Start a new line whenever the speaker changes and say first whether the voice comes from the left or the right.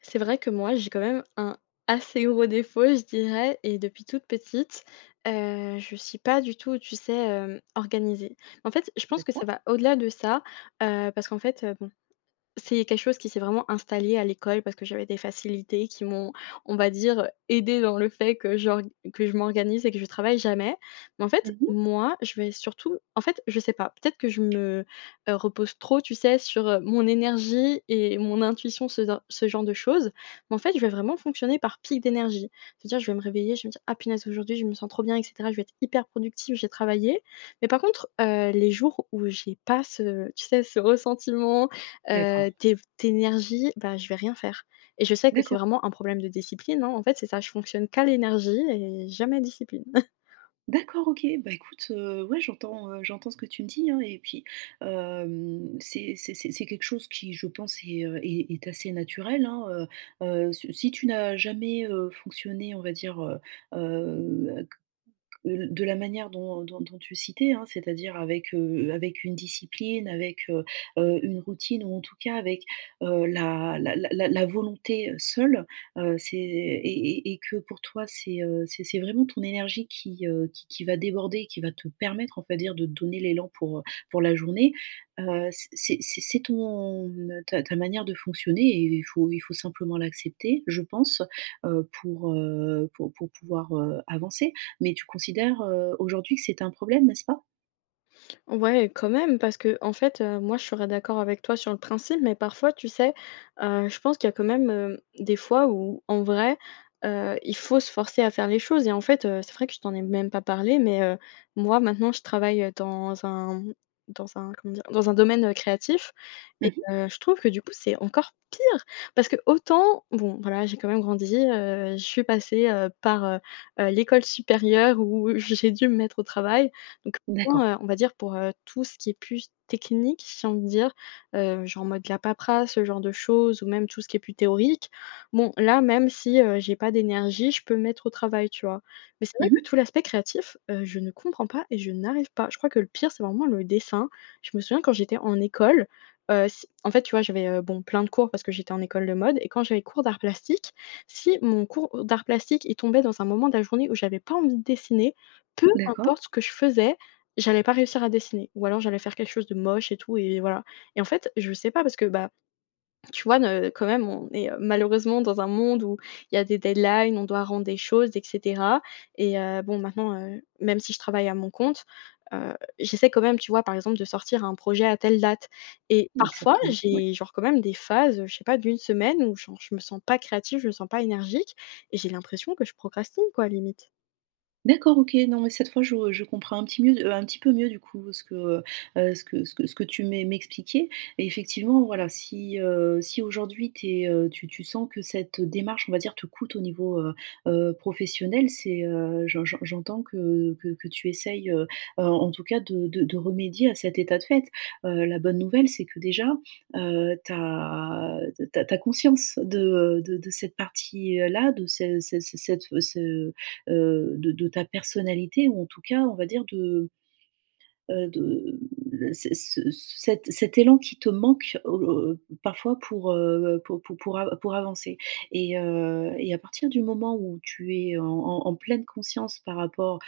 left: C'est vrai que moi, j'ai quand même un assez gros défaut, je dirais, et depuis toute petite, je suis pas du tout, tu sais, organisée. En fait, je pense que ça
right: D'accord.
left: va au-delà de ça, parce qu'en fait, bon, c'est quelque chose qui s'est vraiment installé à l'école parce que j'avais des facilités qui m'ont, on va dire, aidé dans le fait que j'org que je m'organise et que je travaille jamais. Mais en fait,
right: Mmh.
left: moi, je vais surtout, en fait, je sais pas, peut-être que je me repose trop, tu sais, sur, mon énergie et mon intuition, ce genre de choses. Mais en fait, je vais vraiment fonctionner par pic d'énergie. C'est-à-dire, je vais me réveiller, je vais me dire: «Ah punaise, aujourd'hui, je me sens trop bien et cetera, je vais être hyper productive, j'ai travaillé.» Mais par contre, les jours où j'ai pas ce, tu sais, ce ressentiment,
right: D'accord.
left: tes v énergies, bah, je vais rien faire, et je sais que c'est
right: D'accord.
left: vraiment un problème de discipline, hein. En fait, c'est ça, je fonctionne qu'à l'énergie et jamais discipline.
right: D'accord, OK. Bah, écoute, ouais, j'entends, j'entends ce que tu me dis, hein. Et puis, c'est quelque chose qui, je pense, est, est assez naturel, hein, si tu n'as jamais, fonctionné, on va dire, de la manière dont dont tu citais, hein, c'est-à-dire avec, avec une discipline, avec, une routine ou en tout cas avec, la volonté seule, c'est et que pour toi c'est, c'est vraiment ton énergie qui, qui va déborder, qui va te permettre, on va dire, de te donner l'élan pour la journée. C'est ton ta manière de fonctionner et il faut simplement l'accepter, je pense, pour, pour pouvoir, avancer. Mais tu considères, aujourd'hui que c'est un problème, n'est-ce pas?
left: Ouais, quand même, parce que, en fait, moi, je serais d'accord avec toi sur le principe, mais parfois, tu sais, je pense qu'il y a quand même, des fois où, en vrai, il faut se forcer à faire les choses. Et en fait, c'est vrai que je t'en ai même pas parlé, mais moi, maintenant, je travaille dans un, comment dire? Dans un domaine, créatif, et
right: Mmh.
left: je trouve que, du coup, c'est encore pire, parce que autant, bon, voilà, j'ai quand même grandi, je suis passée, par, l'école supérieure où j'ai dû me mettre au travail. Donc, bon,
right: D'accord.
left: on va dire, pour, tout ce qui est plus technique, si on veut dire, genre en mode la paperasse, ce genre de choses, ou même tout ce qui est plus théorique. Bon, là, même si, j'ai pas d'énergie, je peux me mettre au travail, tu vois? Mais c'est vrai
right: Mmh.
left: que tout l'aspect créatif, je ne comprends pas et je n'arrive pas. Je crois que le pire, c'est vraiment le dessin. Je me souviens quand j'étais en école, si, en fait, tu vois, j'avais, bon, plein de cours parce que j'étais en école de mode, et quand j'avais cours d'art plastique, si mon cours d'art plastique il tombait dans un moment de la journée où j'avais pas envie de dessiner, peu
right: D'accord.
left: importe ce que je faisais, j'allais pas réussir à dessiner, ou alors j'allais faire quelque chose de moche et tout, et voilà. Et en fait, je sais pas, parce que, bah, tu vois, ne quand même, on est, malheureusement dans un monde où il y a des deadlines, on doit rendre des choses et cetera, et bon, maintenant, même si je travaille à mon compte, heu, j'essaie quand même, tu vois, par exemple, de sortir un projet à telle date. Et parfois,
right: Exactement, ouais.
left: j'ai genre quand même des phases, je sais pas, d'une semaine, où genre je me sens pas créative, je me sens pas énergique, et j'ai l'impression que je procrastine, quoi, limite.
right: D'accord, OK. Non, mais cette fois, je comprends un petit mieux un petit peu mieux, du coup, ce que, ce que tu m'expliquais et effectivement, voilà, si, si aujourd'hui tu tu sens que cette démarche, on va dire, te coûte au niveau, professionnel, c'est, j'entends que tu essayes, en tout cas, de de remédier à cet état de fait. La bonne nouvelle, c'est que déjà, t'as as tu conscience de, de cette partie, là, de ce ce ce cette ce de ta personnalité ou en tout cas, on va dire de le ce cet élan qui te manque au parfois pour a pour avancer et à partir du moment où tu es en pleine conscience par rapport.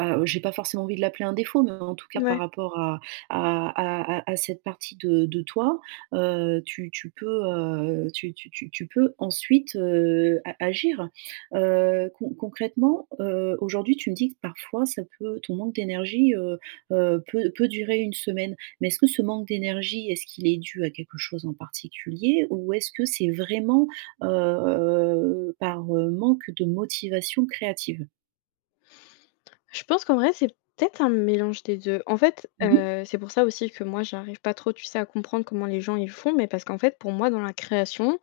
right: J'ai pas forcément envie de l'appeler un défaut, mais en tout cas par
left: Ouais.
right: rapport à cette partie de toi, tu tu peux, tu tu peux ensuite, a agir. Concrètement, aujourd'hui tu me dis que parfois ça peut ton manque d'énergie, peut durer une semaine. Mais est-ce que ce manque d'énergie, est-ce qu'il est dû à quelque chose en particulier? Ou est-ce que c'est vraiment, par, manque de motivation créative?
left: Je pense qu'en vrai, c'est peut-être un mélange des 2. En fait,
right: Mmh.
left: c'est pour ça aussi que moi, j'arrive pas trop, tu sais, à comprendre comment les gens ils font, mais parce qu'en fait, pour moi, dans la création,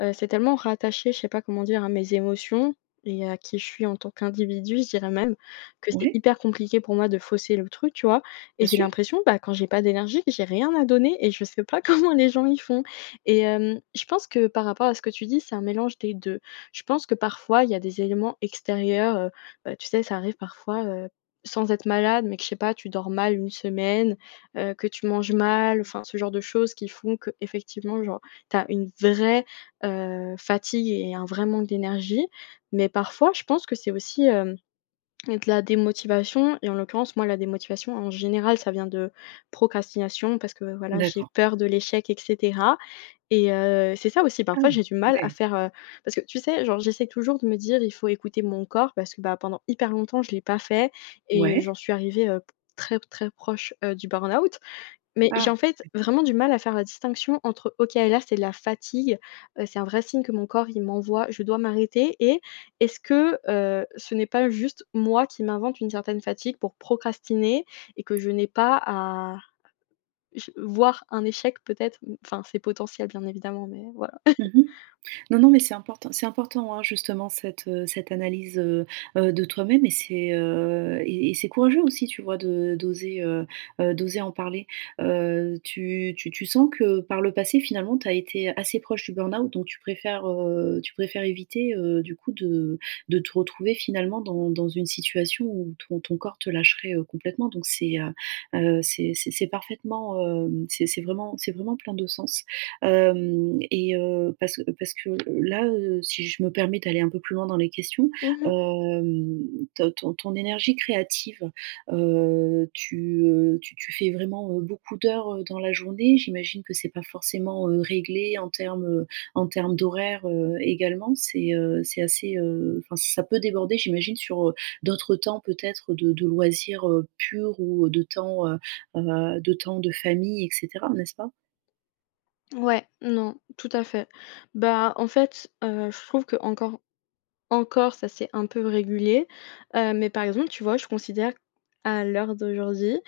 left: C'est tellement rattaché, je sais pas comment dire, à mes émotions et à qui je suis en tant qu'individu, je dirais même, que c'est
right: Oui,
left: hyper compliqué pour moi de fausser le truc, tu vois? Et
right: bien
left: j'ai
right: sûr.
left: l'impression, bah, quand j'ai pas d'énergie, que j'ai rien à donner, et je sais pas comment les gens y font. Et je pense que par rapport à ce que tu dis, c'est un mélange des deux. Je pense que parfois il y a des éléments extérieurs, bah, tu sais, ça arrive parfois, sans être malade, mais que, je sais pas, tu dors mal une semaine, que tu manges mal, enfin ce genre de choses qui font que effectivement, genre, t'as une vraie fatigue et un vrai manque d'énergie. Mais parfois, je pense que c'est aussi, de la démotivation, et en l'occurrence, moi, la démotivation, en général, ça vient de procrastination, parce que, voilà, j'ai
right: D'accord.
left: peur de l'échec et cetera. Et c'est ça aussi,
right: Ah!
left: parfois, j'ai du mal à
right: Ouais.
left: faire, parce que tu sais, genre, j'essaie toujours de me dire: «Il faut écouter mon corps» parce que, bah, pendant hyper longtemps, je ne l'ai pas fait, et
right: Ouais.
left: j'en suis arrivée, très, très proche, du burn-out. Mais j'ai
right: Ah!
left: en fait vraiment du mal à faire la distinction entre: «OK, là, c'est de la fatigue, c'est un vrai signe que mon corps il m'envoie, je dois m'arrêter» et est-ce que, ce n'est pas juste moi qui m'invente une certaine fatigue pour procrastiner et que je n'ai pas à j voir un échec peut-être, mmh, enfin, c'est potentiel, bien évidemment, mais voilà.
right: Mmh. Non, non, mais c'est important, hein, justement cette, cette analyse, de toi-même. Et c'est, et c'est courageux aussi, tu vois, de d'oser, d'oser en parler. Tu sens que par le passé, finalement, tu as été assez proche du burn-out, donc tu préfères éviter, du coup, de te retrouver finalement dans une situation où ton corps te lâcherait, complètement, donc c'est, c'est parfaitement, c'est vraiment plein de sens. Hem et Parce que parce que là, si je me permets d'aller un peu plus loin dans les questions,
left: Mmh.
right: hem, ton énergie créative, tu, tu tu fais vraiment, beaucoup d'heures, dans la journée. J'imagine que c'est pas forcément, réglé en termes d'horaire, également. C'est assez, enfin ça peut déborder j'imagine sur, d'autres temps peut-être de loisirs, purs ou de temps, de temps de famille et cetera, n'est-ce pas?
left: Ouais, non, tout à fait. Bah, en fait, je trouve que encore. Encore, ça c'est un peu régulier, mais par exemple, tu vois, je considère à l'heure d'aujourd'hui,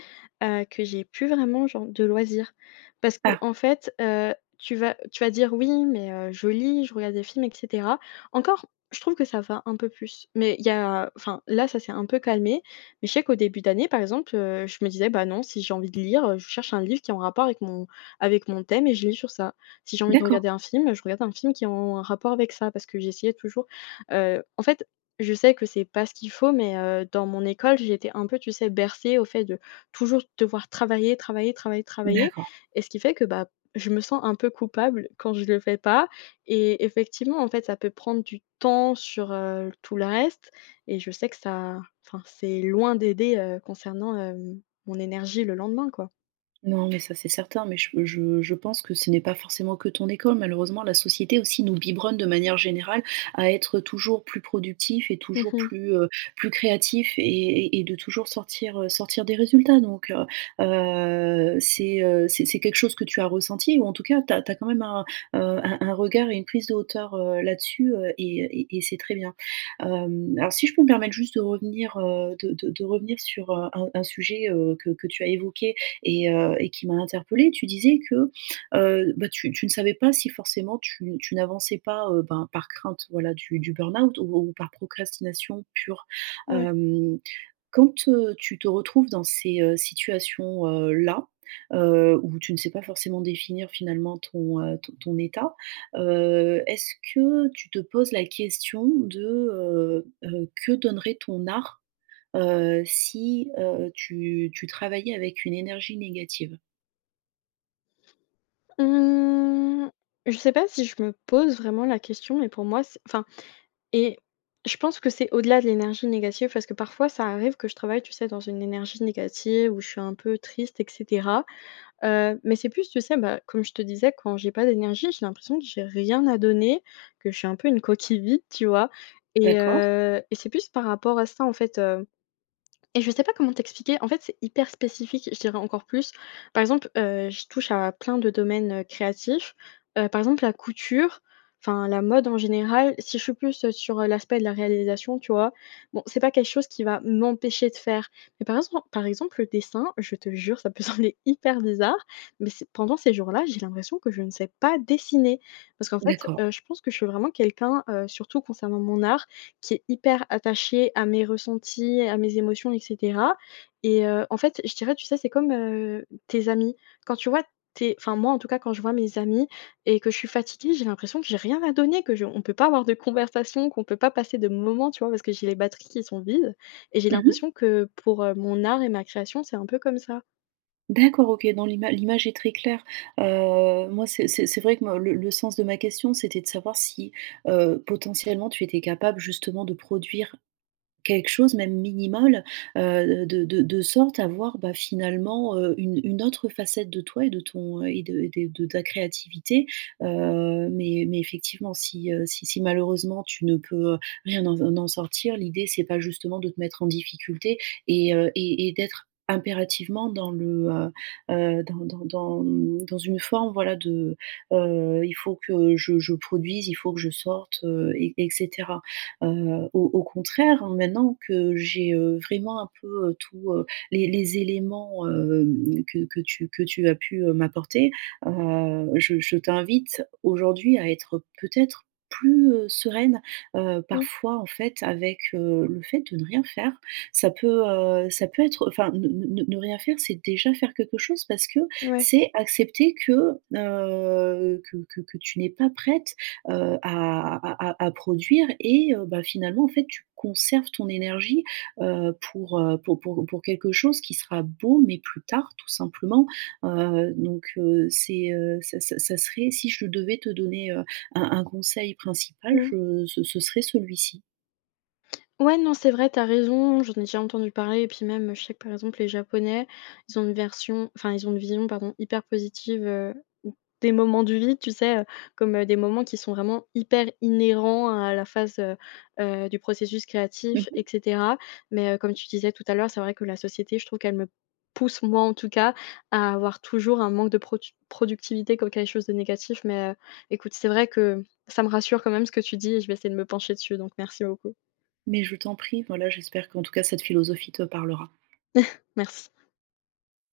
left: que j'ai plus vraiment genre de loisirs. Parce que,
right: Ah,
left: en fait, tu vas dire: «Oui, mais je lis, je regarde des films» et cetera. Encore, je trouve que ça va un peu plus, mais il y a, enfin, là, ça s'est un peu calmé, mais je sais qu'au début d'année, par exemple, je me disais: «Bah non, si j'ai envie de lire, je cherche un livre qui est en rapport avec mon, thème, et je lis sur ça. Si j'ai envie de
right: d'accord.
left: regarder un film, je regarde un film qui est en rapport avec ça» parce que j'essayais toujours. En fait, je sais que c'est pas ce qu'il faut, mais dans mon école, j'étais un peu, tu sais, bercée au fait de toujours devoir travailler, travailler, travailler, travailler,
right: D'accord.
left: et ce qui fait que, bah, je me sens un peu coupable quand je le fais pas, et effectivement, en fait, ça peut prendre du temps sur, tout le reste, et je sais que ça, enfin, c'est loin d'aider, concernant, mon énergie le lendemain, quoi.
right: Non, mais ça, c'est certain, mais je pense que ce n'est pas forcément que ton école. Malheureusement, la société aussi nous biberonne de manière générale à être toujours plus productif et toujours
left: Mmh.
right: plus, plus créatif et et de toujours sortir, sortir des résultats. Donc c'est, c'est quelque chose que tu as ressenti ou en tout cas, tu as quand même un regard et une prise de hauteur, là-dessus, et et c'est très bien. Alors si je peux me permettre juste de revenir, de de revenir sur, un sujet, que tu as évoqué, et qui m'a interpellée. Tu disais que, bah, tu tu ne savais pas si forcément tu tu n'avançais pas, ben, par crainte, voilà, du burn-out ou par procrastination pure.
left: Ouais.
right: Hem, Quand, tu te retrouves dans ces, situations, là, où tu ne sais pas forcément définir finalement ton, ton ton état, est-ce que tu te poses la question de, que donnerait ton art si, tu tu travaillais avec une énergie négative.
left: Mmh, je sais pas si je me pose vraiment la question, mais pour moi, c'est, enfin… Et je pense que c'est au-delà de l'énergie négative, parce que parfois ça arrive que je travaille, tu sais, dans une énergie négative où je suis un peu triste et cetera. Mais c'est plus, tu sais, bah, comme je te disais, quand j'ai pas d'énergie, j'ai l'impression que j'ai rien à donner, que je suis un peu une coquille vide, tu vois? Et
right: D'accord,
left: heu, et c'est plus par rapport à ça, en fait, et je sais pas comment t'expliquer. En fait, c'est hyper spécifique, je dirais, encore plus. Par exemple, je touche à plein de domaines, créatifs. Par exemple, la couture, enfin, la mode en général. Si je suis plus, sur, l'aspect de la réalisation, tu vois? Bon, c'est pas quelque chose qui va m'empêcher de faire. Mais par exemple, le dessin, je te jure, ça peut sembler hyper bizarre, mais c'est pendant ces jours-là, j'ai l'impression que je ne sais pas dessiner. Parce qu'en fait,
right: d'accord.
left: je pense que je suis vraiment quelqu'un, surtout concernant mon art, qui est hyper attachée à mes ressentis, à mes émotions et cetera. Et en fait, je dirais, tu sais, c'est comme, tes amis. Quand tu vois tes enfin, moi, en tout cas, quand je vois mes amis et que je suis fatiguée, j'ai l'impression que j'ai rien à donner, que je, on peut pas avoir de conversation, qu'on peut pas passer de moments, tu vois? Parce que j'ai les batteries qui sont vides, et j'ai
right: Mmh.
left: l'impression que pour, mon art et ma création, c'est un peu comme ça.
right: D'accord, OK, dans l'image est très claire. Moi, c'est vrai que me le sens de ma question, c'était de savoir si, potentiellement, tu étais capable justement de produire quelque chose même minimal, de de sorte à voir, bah, finalement, une autre facette de toi et de ton, et de ta créativité. Mais effectivement si, si si malheureusement tu ne peux, rien en en sortir, l'idée c'est pas justement de te mettre en difficulté et d'être impérativement dans le, dans dans, mmh, dans une forme, voilà, de, «Il faut que je produise, il faut que je sorte», Au contraire, hein, maintenant que j'ai, vraiment un peu, tout, les éléments, que tu que tu as pu, m'apporter, je t'invite aujourd'hui à être peut-être plus, sereine.
left: Mmh,
right: Parfois, en fait, avec, le fait de ne rien faire, ça peut être enfin, ne rien faire, c'est déjà faire quelque chose parce que
left: ouais.
right: c'est accepter que, que que tu n'es pas prête heu, à à produire et bah, finalement, en fait, tu conserves ton énergie, pour, pour pour quelque chose qui sera beau, mais plus tard, tout simplement. Donc c'est, ça ça serait si je devais te donner, un conseil principal,
left: Mmh.
right: je ce ce serait celui-ci.
left: Ouais, non, c'est vrai, t'as raison, j'en ai déjà entendu parler, et puis même, je sais que par exemple les japonais, ils ont une version, enfin ils ont une vision, pardon, hyper positive, des moments du vide, tu sais? Comme, des moments qui sont vraiment hyper inhérents à la phase, du processus créatif
right: Mmh.
left: et cetera. Mais, comme tu disais tout à l'heure, c'est vrai que la société, je trouve qu'elle me pousse, moi en tout cas, à avoir toujours un manque de productivité comme quelque chose de négatif. Mais, écoute, c'est vrai que ça me rassure quand même ce que tu dis, et je vais essayer de me pencher dessus, donc merci beaucoup.
right: Mais je t'en prie, voilà, j'espère qu'en tout cas cette philosophie te parlera.
left: Merci.